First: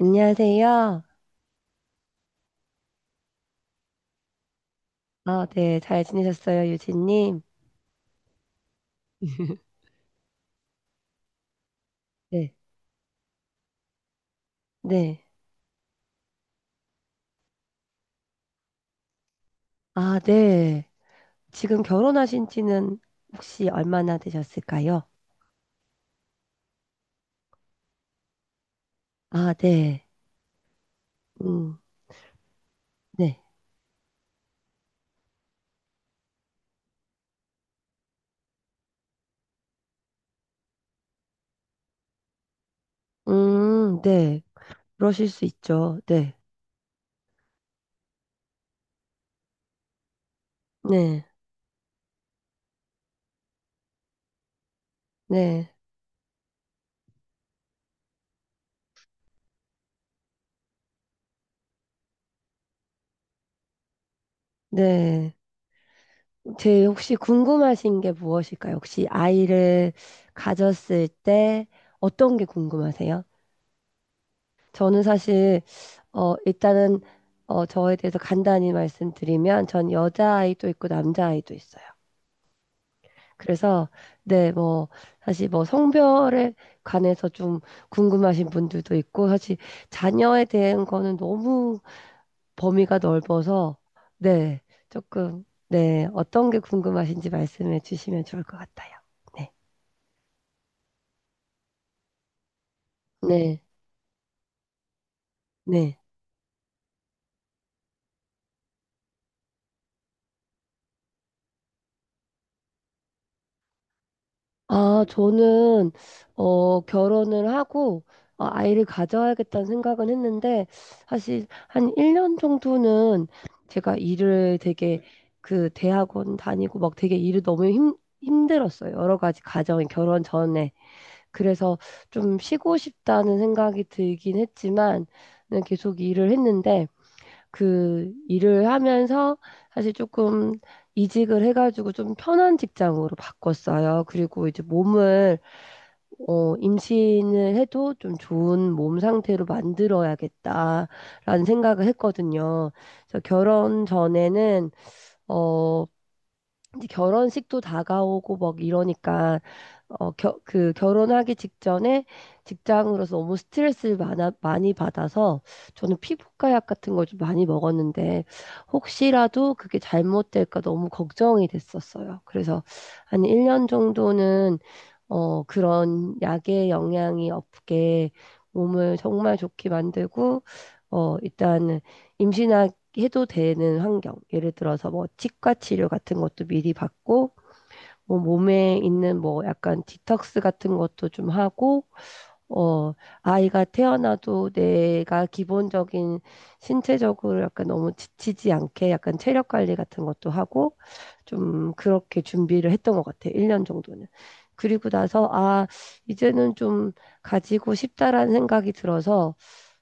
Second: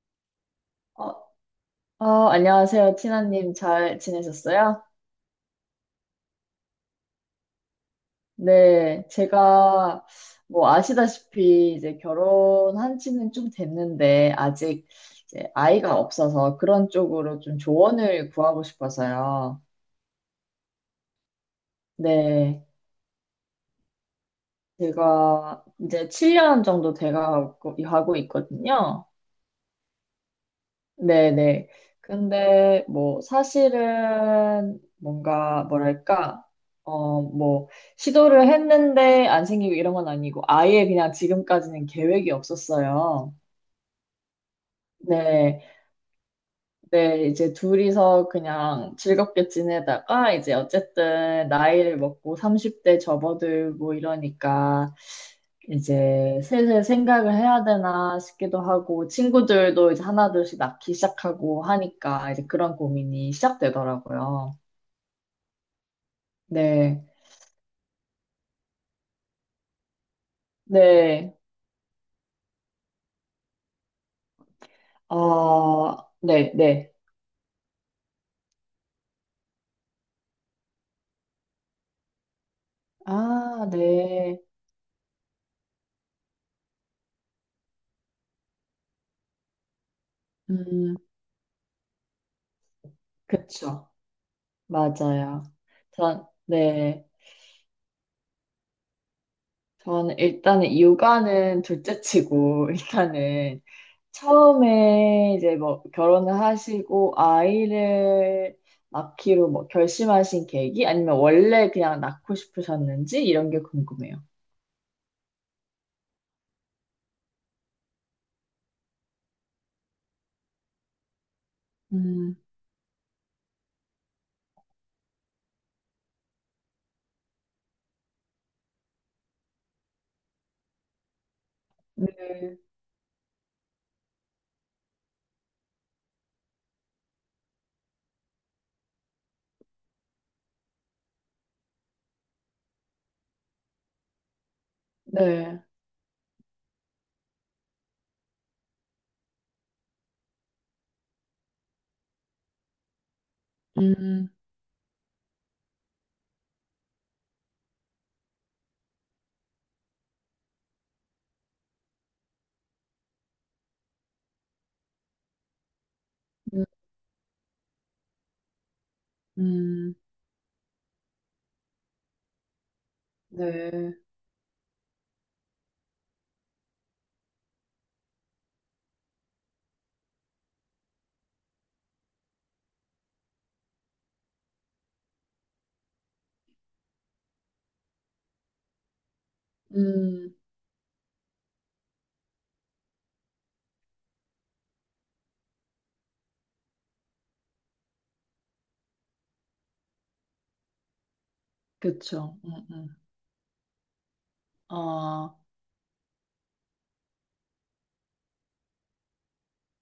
안녕하세요. 어, 안녕하세요, 티나님. 잘 지내셨어요? 아, 네. 잘 지내셨어요, 유진님? 네, 제가 뭐 아시다시피 이제 네. 결혼한 지는 좀 됐는데 아직 네. 이제 아이가 없어서 그런 쪽으로 좀 조언을 구하고 싶어서요. 아, 네. 지금 결혼하신 네, 지는 혹시 얼마나 되셨을까요? 제가 이제 7년 정도 돼가고 하고 있거든요. 아, 네. 네네. 음, 근데 뭐 네. 사실은 뭔가 뭐랄까, 어, 뭐 시도를 했는데 안 생기고 이런 건 아니고 아예 그냥 지금까지는 계획이 없었어요. 네. 그러실 수 네. 있죠. 네. 네, 이제 둘이서 그냥 즐겁게 지내다가 이제 네. 어쨌든 나이를 먹고 30대 접어들고 이러니까 네. 이제 슬슬 생각을 해야 되나 싶기도 하고 친구들도 이제 하나둘씩 낳기 시작하고 하니까 이제 그런 고민이 시작되더라고요. 네. 제 네, 혹시 궁금하신 게 무엇일까요? 혹시 아이를 가졌을 네, 때 어떤 게 궁금하세요? 저는 사실 어, 네, 네. 일단은 저에 대해서 간단히 말씀드리면 전 여자아이도 있고 남자아이도 있어요. 아, 그래서 네. 네, 뭐 사실 뭐 성별에 관해서 좀 궁금하신 분들도 있고 사실 자녀에 대한 음, 거는 너무 범위가 넓어서 그쵸. 네, 맞아요. 조금 네, 전, 어떤 게 네. 궁금하신지 말씀해 주시면 좋을 것 같아요. 네. 저는 일단은 육아는 둘째 치고, 네. 일단은 처음에 이제 뭐 네. 결혼을 하시고 아이를 낳기로 뭐 결심하신 계기? 아니면 원래 그냥 낳고 싶으셨는지? 이런 게 궁금해요. 아, 저는, 결혼을 하고, 아이를 가져야겠다는 생각은 했는데, 사실 한 1년 음, 정도는 제가 일을 되게, 그, 대학원 다니고 막 되게 일을 너무 힘들었어요. 여러 가지 가정이 결혼 전에. 그래서 네. 좀 쉬고 싶다는 생각이 들긴 했지만, 네, 계속 일을 했는데, 그 일을 하면서 사실 조금 이직을 해가지고 좀 편한 직장으로 바꿨어요. 그리고 이제 몸을 네. 임신을 해도 좀 좋은 몸 상태로 만들어야겠다라는 생각을 했거든요. 그래서 결혼 음, 전에는 어, 이제 결혼식도 다가오고 막 이러니까 그 결혼하기 직전에 직장으로서 너무 스트레스를 많이 받아서 저는 피부과 음, 약 같은 걸 좀 많이 먹었는데 혹시라도 그게 음, 잘못될까 너무 걱정이 됐었어요. 그래서 한 1년 네. 정도는 그런 약의 영향이 없게 몸을 정말 좋게 만들고 일단 임신하기 해도 되는 환경. 예를 들어서 뭐 치과 치료 같은 것도 미리 받고 뭐 몸에 있는 뭐 약간 음, 디톡스 같은 것도 좀 하고, 어, 아이가 태어나도 내가 기본적인 신체적으로 약간 너무 지치지 않게 약간 체력 관리 같은 것도 하고, 좀 그렇게 그쵸. 준비를 했던 것 같아요. 1년 정도는. 그리고 나서, 아, 아, 이제는 좀 가지고 싶다라는 생각이 들어서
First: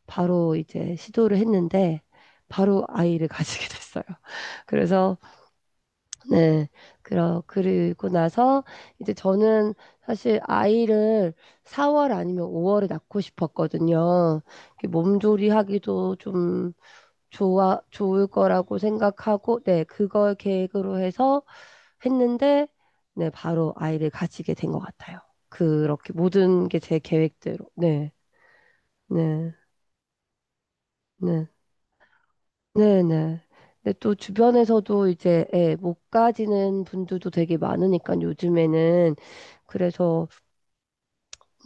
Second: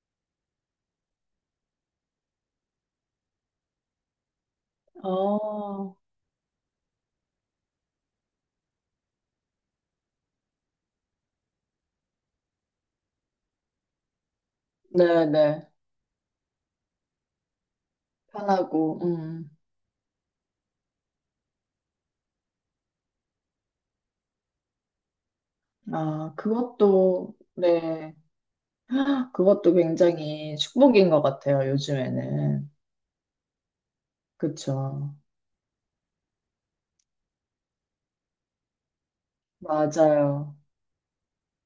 바로 이제 시도를 했는데, 바로 아이를 가지게 됐어요. 그래서 어, 네. 그리고 나서 이제 저는 사실 아이를 4월 아니면 5월에 낳고 싶었거든요. 이렇게 네네. 몸조리하기도 좀 좋을 거라고 편하고, 생각하고, 네. 그걸 계획으로 해서 했는데, 네. 바로 아이를 가지게 된 것 같아요. 그렇게 아, 모든 게 제 그것도, 계획대로. 네. 네. 네. 그것도 굉장히 축복인 것 네. 같아요, 요즘에는. 네네. 근데 또 주변에서도 그쵸. 이제 예, 못 가지는 분들도 되게 많으니까 요즘에는 그래서 맞아요.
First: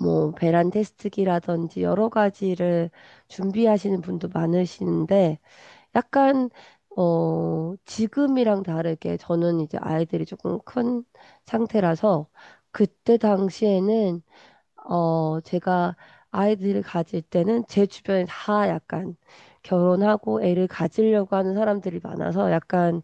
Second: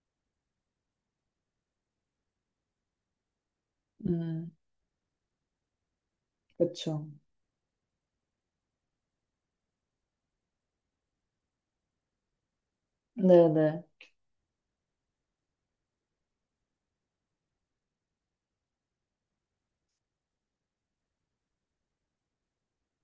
뭐 배란 테스트기라든지 여러 가지를 준비하시는 분도 음, 많으시는데 약간 그쵸. 지금이랑 다르게 저는 이제 아이들이 조금 큰 상태라서 그때 네네. 당시에는 제가 아이들을 가질 때는 제 주변에 다 약간 결혼하고 애를 가지려고 하는 사람들이 많아서 약간,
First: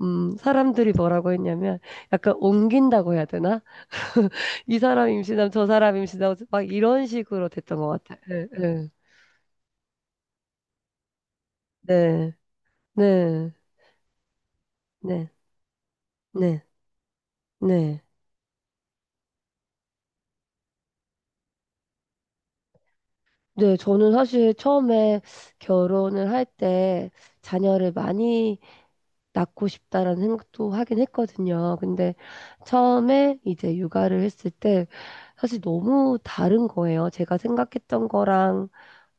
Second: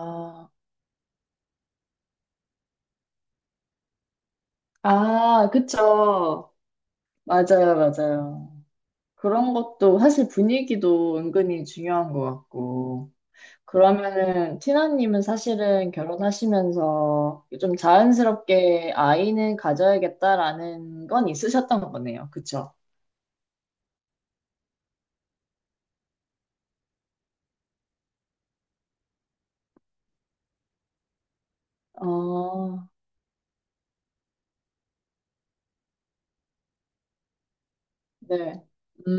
음, 사람들이 뭐라고 했냐면 약간 옮긴다고 해야 되나? 이 사람 임신하면 아, 저 사람 임신하고 그쵸. 막 이런 식으로 맞아요, 됐던 것 같아요. 맞아요. 네, 그런 것도 사실 분위기도 은근히 중요한 것 네, 같고. 네, 그러면은, 티나님은 네, 사실은 네, 결혼하시면서 좀 네. 자연스럽게 아이는 가져야겠다라는 건 있으셨던 거네요. 그쵸? 네, 저는 사실 처음에 결혼을 할 때 자녀를 많이 낳고 싶다라는 생각도 하긴 했거든요. 근데 어, 처음에 이제 육아를 했을 때 사실 너무 다른 거예요. 제가 생각했던 네. 거랑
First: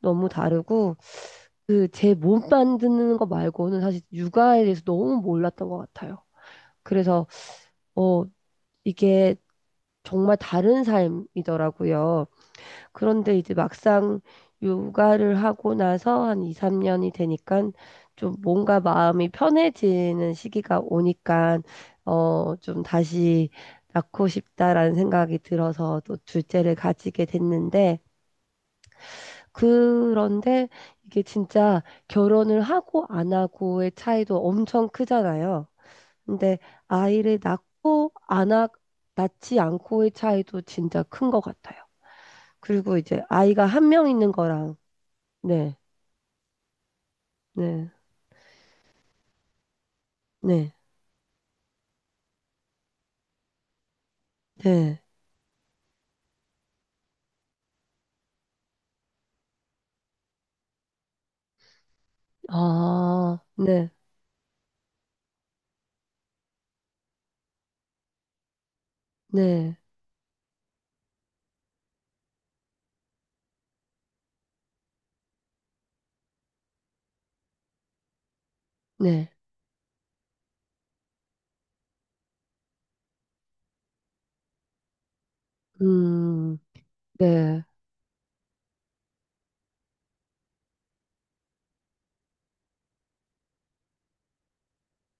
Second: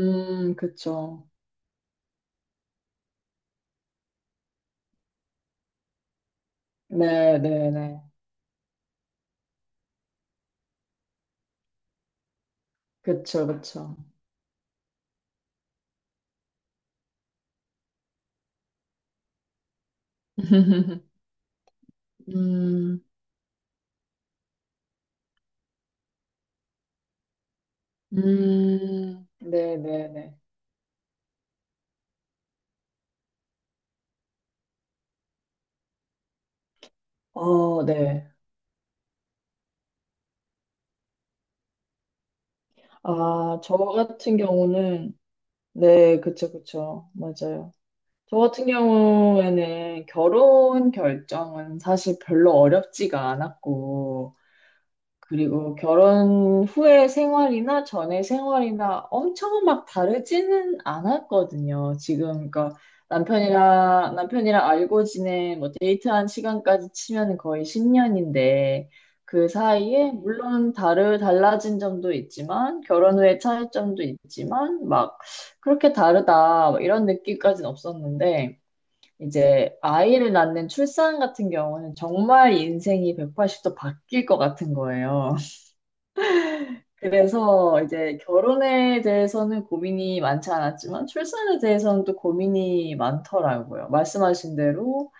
너무 다르고 그쵸. 그 제 몸 만드는 거 말고는 사실 육아에 대해서 너무 몰랐던 것 같아요. 그래서 네, 네, 네. 어 이게 정말 다른 삶이더라고요. 그런데 그쵸, 이제 그쵸. 막상 육아를 하고 나서 한 2, 3년이 되니까 좀 뭔가 마음이 편해지는 시기가 오니까 좀 음, 다시 낳고 싶다라는 생각이 들어서 또 둘째를 가지게 됐는데 네, 네, 네. 그런데 이게 진짜 결혼을 하고 안 하고의 차이도 엄청 크잖아요. 근데 아이를 어, 낳고 네. 안 하, 낳지 않고의 차이도 진짜 큰 것 같아요. 그리고 이제 아, 아이가 저 한 명 있는 같은 거랑 경우는, 네, 네, 그쵸, 그쵸. 맞아요. 네, 저 같은 경우에는 네, 결혼 결정은 사실 별로 어렵지가 않았고, 네. 그리고 결혼 후의 생활이나 전의 생활이나 엄청 막 다르지는 않았거든요. 지금 그러니까 아, 네, 남편이랑 알고 지낸 뭐 데이트한 시간까지 치면 거의 10년인데 그 네, 사이에 물론 다르 달라진 점도 있지만 결혼 후의 차이점도 있지만 막 그렇게 다르다 막 이런 느낌까지는 없었는데 네. 이제 아이를 낳는 출산 같은 경우는 정말 인생이 180도 바뀔 것 같은 거예요. 음, 네, 그래서 이제 결혼에 대해서는 고민이 많지 않았지만 출산에 대해서는 또 고민이 많더라고요. 말씀하신 대로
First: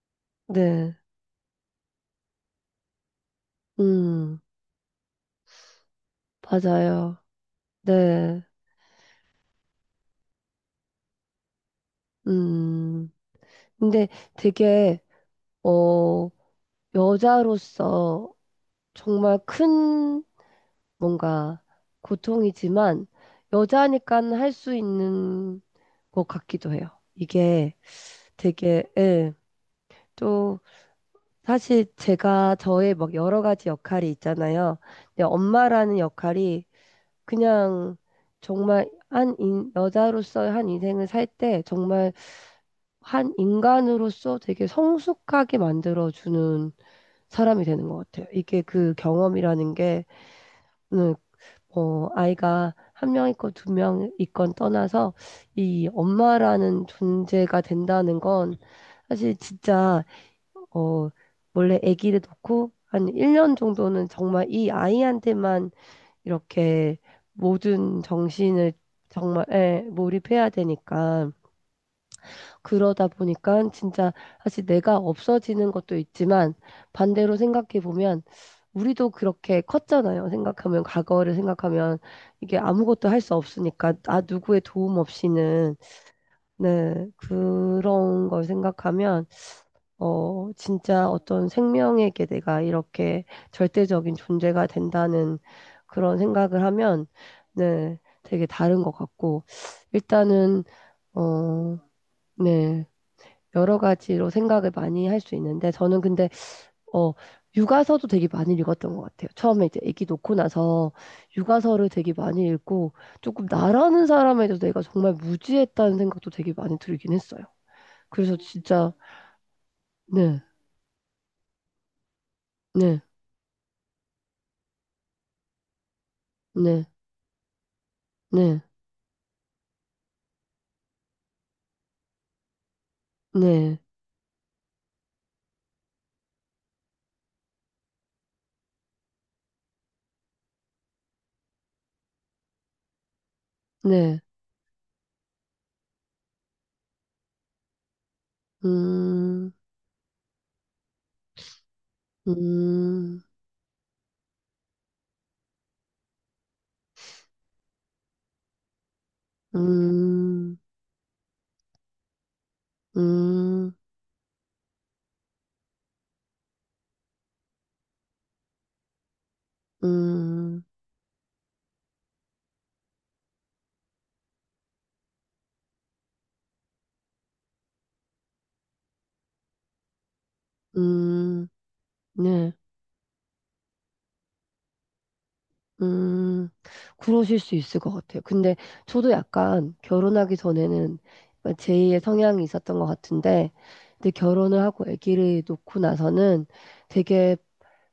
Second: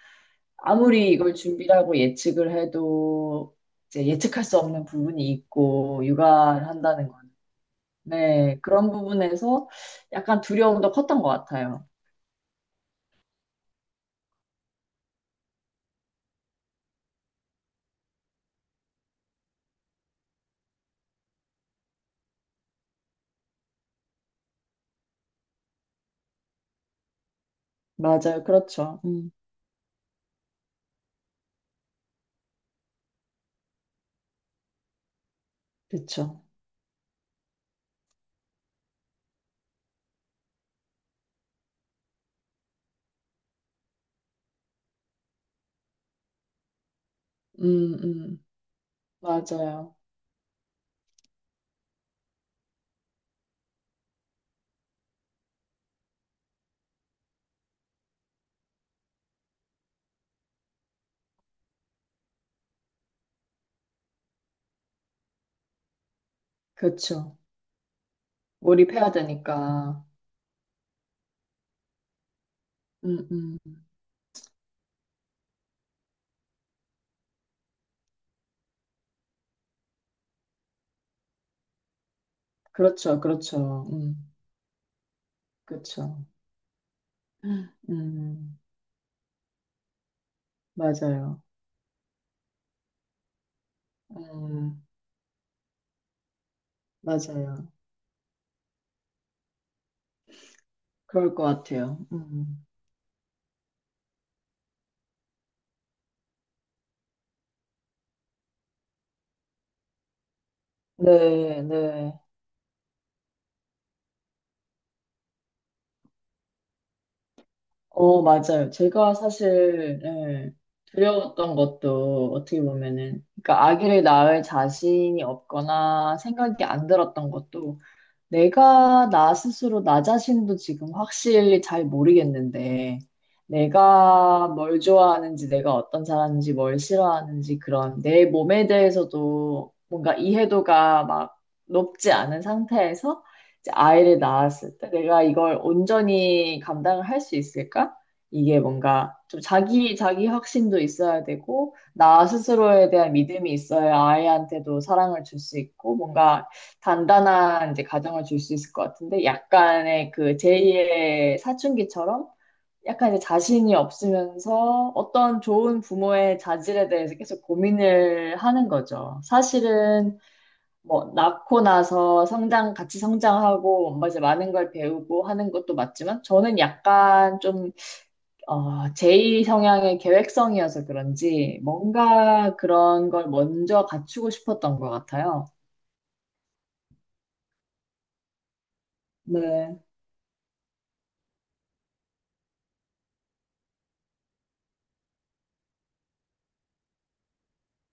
네. 아무리 이걸 준비하고 예측을 해도 이제 음, 예측할 수 없는 부분이 있고 육아를 한다는 맞아요. 건. 네, 네, 그런 부분에서 약간 두려움도 컸던 것 같아요. 음. 근데 되게, 어, 여자로서 정말 큰 뭔가 고통이지만 여자니까 할 수 있는 것 같기도 해요. 이게 맞아요. 되게, 그렇죠. 예, 또, 사실 제가 저의 막 여러 가지 역할이 있잖아요. 근데 엄마라는 그렇죠. 역할이 그냥 정말 여자로서의 한 인생을 살 때 정말 한 인간으로서 되게 성숙하게 만들어주는 사람이 되는 음, 것 같아요. 음, 이게 그 경험이라는 맞아요. 게, 음, 아이가 한 명 있건 두 명 있건 떠나서 이 엄마라는 존재가 된다는 건 사실 진짜 어, 원래 아기를 놓고 한 1년 정도는 정말 이 아이한테만 이렇게 그렇죠. 모든 정신을 몰입해야 정말 예, 되니까. 몰입해야 되니까 그러다 음, 음, 보니까 진짜 사실 내가 없어지는 것도 있지만 반대로 생각해 보면 우리도 그렇게 컸잖아요. 생각하면 과거를 생각하면 이게 아무것도 그렇죠. 할 수 그렇죠. 없으니까 나 누구의 도움 없이는 그렇죠. 네, 그런 걸 음, 생각하면 진짜 맞아요. 어떤 생명에게 내가 이렇게 절대적인 존재가 음, 된다는 그런 생각을 하면, 맞아요. 네, 되게 다른 것 같고, 일단은, 그럴 것 어, 같아요. 음. 네, 여러 가지로 생각을 많이 할 수 있는데, 저는 근데, 어, 육아서도 되게 많이 읽었던 것 같아요. 처음에 이제 아기 놓고 나서 네, 육아서를 되게 네. 많이 읽고, 조금 나라는 사람에 대해서 내가 정말 무지했다는 생각도 되게 많이 들긴 했어요. 어, 그래서 맞아요. 진짜, 제가 사실, 네, 예, 두려웠던 것도 어떻게 네, 보면은, 그러니까 아기를 낳을 자신이 없거나 생각이 네, 안 들었던 것도 네. 내가 나 스스로 나 자신도 지금 확실히 잘 모르겠는데, 네, 내가 뭘 좋아하는지, 내가 어떤 사람인지, 뭘 싫어하는지, 그런 내 몸에 대해서도 뭔가 이해도가 막 높지 않은 상태에서 이제 아이를 네, 낳았을 때 내가 이걸 온전히 감당을 할 수 있을까? 이게 뭔가 좀 음, 자기 확신도 있어야 되고, 나 스스로에 대한 음, 믿음이 있어야 아이한테도 사랑을 줄 수 있고, 뭔가 단단한 이제 가정을 줄 수 있을 것 같은데 약간의 그 제 음, 이의 사춘기처럼 약간 이제 음, 자신이 없으면서 어떤 좋은 부모의 자질에 대해서 계속 고민을 하는 거죠. 사실은 음, 뭐 낳고 나서 성장 같이 성장하고 뭔가 이제 많은 걸 배우고 하는 것도 맞지만 저는 약간 좀 제이 성향의 계획성이어서 음, 그런지 네, 뭔가 그런 걸 먼저 갖추고 싶었던 것 같아요. 음, 그러실 수 있을 것 같아요. 근데 저도 약간 네. 결혼하기 전에는 제2의 성향이 있었던 것 같은데, 근데 결혼을 하고 아기를 놓고 나서는 되게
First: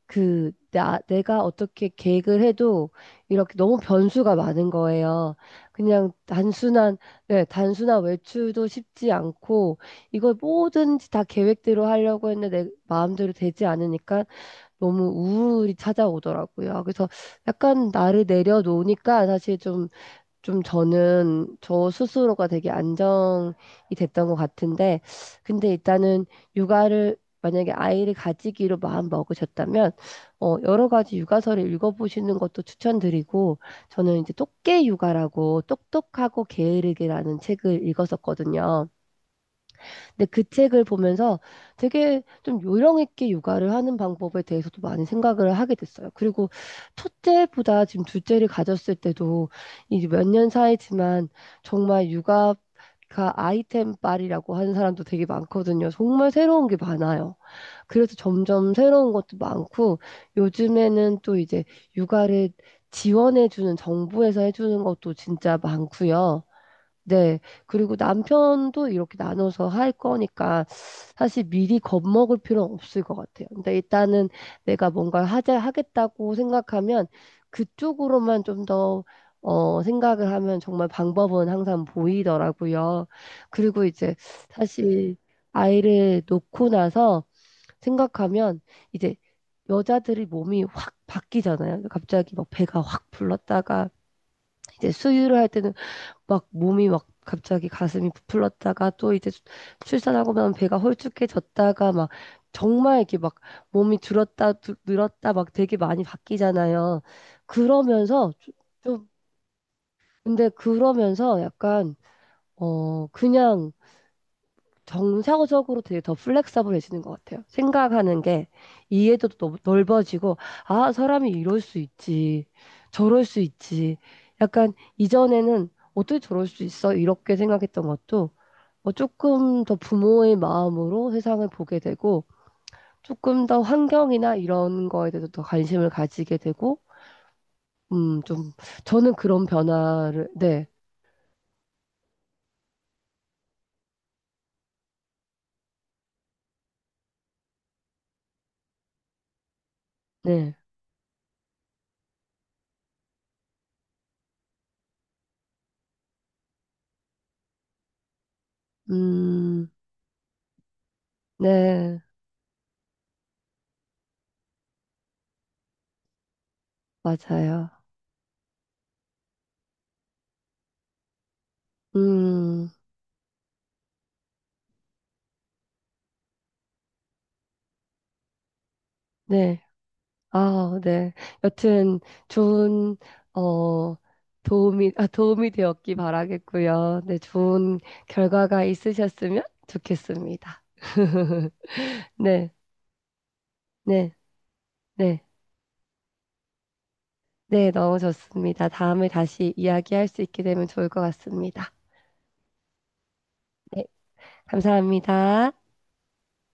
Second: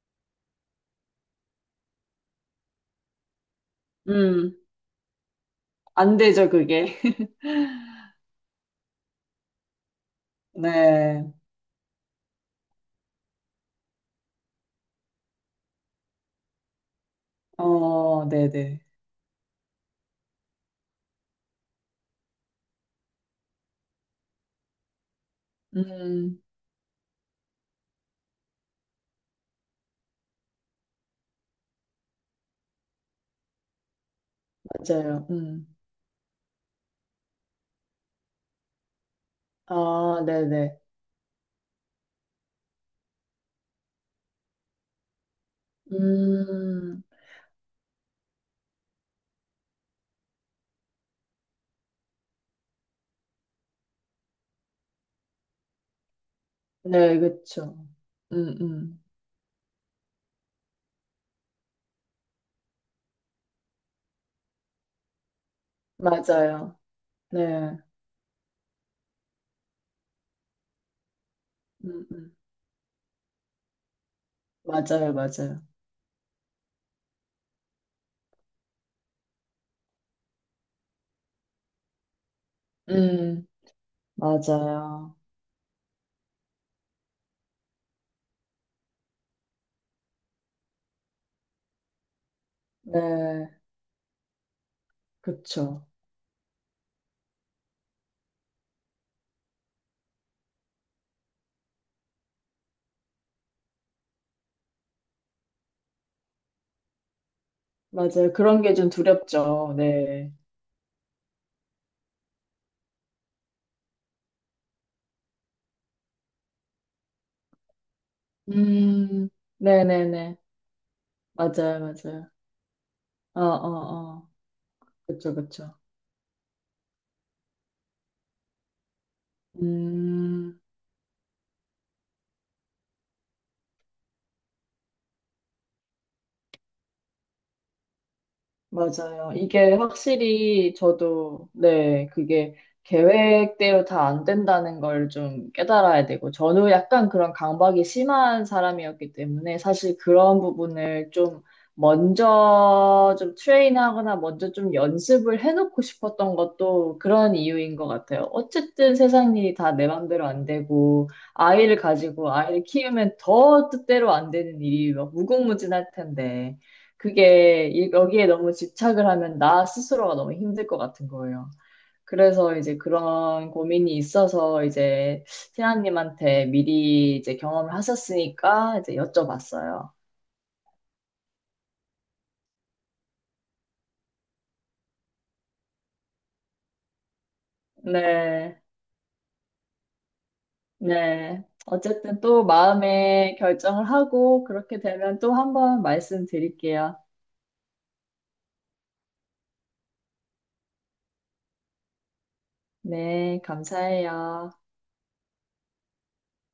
내가 어떻게 계획을 해도 이렇게 너무 변수가 음. 많은 거예요. 그냥 안 되죠, 그게. 단순한, 네, 단순한 외출도 쉽지 않고, 이걸 뭐든지 다 네. 계획대로 하려고 했는데 내 마음대로 되지 않으니까 너무 우울이 찾아오더라고요. 그래서 약간 나를 어, 네네. 내려놓으니까 사실 좀 저는 저 스스로가 되게 안정이 됐던 것 같은데, 근데 일단은 음, 육아를 만약에 아이를 가지기로 마음 먹으셨다면, 여러 가지 육아서를 읽어보시는 것도 추천드리고, 저는 이제 똑개 맞아요. 육아라고 음. 똑똑하고 게으르기라는 책을 읽었었거든요. 아, 근데 그 네네. 책을 보면서 되게 좀 요령 있게 육아를 하는 방법에 대해서도 많이 생각을 하게 됐어요. 그리고 음, 첫째보다 지금 둘째를 가졌을 때도 이제 몇 년 사이지만 정말 육아 가 아이템 빨이라고 하는 사람도 되게 많거든요. 정말 새로운 게 네, 많아요. 그쵸. 그래서 음, 점점 음. 새로운 것도 많고 요즘에는 또 이제 육아를 지원해주는 정부에서 해주는 것도 진짜 많고요. 맞아요. 네. 네. 그리고 남편도 이렇게 나눠서 할 거니까 사실 미리 음, 음. 겁먹을 필요는 없을 것 같아요. 근데 일단은 내가 맞아요, 뭔가를 맞아요. 하겠다고 생각하면 그쪽으로만 좀 더, 생각을 하면 정말 방법은 항상 보이더라고요. 음, 그리고 이제 사실 맞아요. 아이를 놓고 나서 생각하면 이제 여자들이 몸이 확 바뀌잖아요. 갑자기 막 배가 확 네, 불렀다가 이제 수유를 할 때는 그쵸. 막 몸이 막 갑자기 가슴이 부풀렀다가 또 이제 출산하고 나면 배가 홀쭉해졌다가 막 정말 이렇게 막 몸이 줄었다 늘었다 막 되게 많이 바뀌잖아요. 맞아요. 그러면서 그런 게 좀 좀- 두렵죠. 네. 근데 그러면서 약간 그냥 정상적으로 되게 더 플렉서블해지는 것 같아요. 생각하는 게 음, 이해도도 너무 넓어지고 네네네. 아 사람이 이럴 수 맞아요, 맞아요. 있지 저럴 수 어, 있지 어, 어. 약간 그쵸, 이전에는 그쵸. 어떻게 저럴 수 있어? 이렇게 생각했던 것도 조금 더 부모의 음. 마음으로 세상을 보게 되고, 조금 더 환경이나 이런 거에 대해서 더 관심을 가지게 되고, 좀, 저는 맞아요. 그런 이게 변화를, 네, 확실히 저도, 네, 그게 계획대로 다 안 된다는 걸 좀 깨달아야 되고, 저는 약간 그런 강박이 심한 사람이었기 때문에 사실 그런 네, 부분을 좀 먼저 좀 트레인하거나 먼저 좀 연습을 해놓고 싶었던 것도 그런 이유인 것 같아요. 어쨌든 세상 일이 음, 다 내 맘대로 안 되고, 아이를 네, 가지고 아이를 키우면 더 뜻대로 안 되는 일이 막 무궁무진할 텐데. 그게 맞아요. 여기에 너무 집착을 하면 나 스스로가 너무 힘들 것 같은 거예요. 그래서 음, 이제 그런 고민이 있어서 이제 티나님한테 미리 이제 경험을 하셨으니까 이제 네, 여쭤봤어요. 아, 네. 여튼, 좋은, 어, 도움이 되었기 바라겠고요. 네, 좋은 네, 결과가 있으셨으면 좋겠습니다. 네. 어쨌든 또 네, 마음의 결정을 네, 하고 그렇게 되면 네. 또 한번 말씀드릴게요. 네, 넣어줬습니다. 다음에 다시 이야기할 수 있게 되면 좋을 것 같습니다. 네, 네, 감사해요. 감사합니다.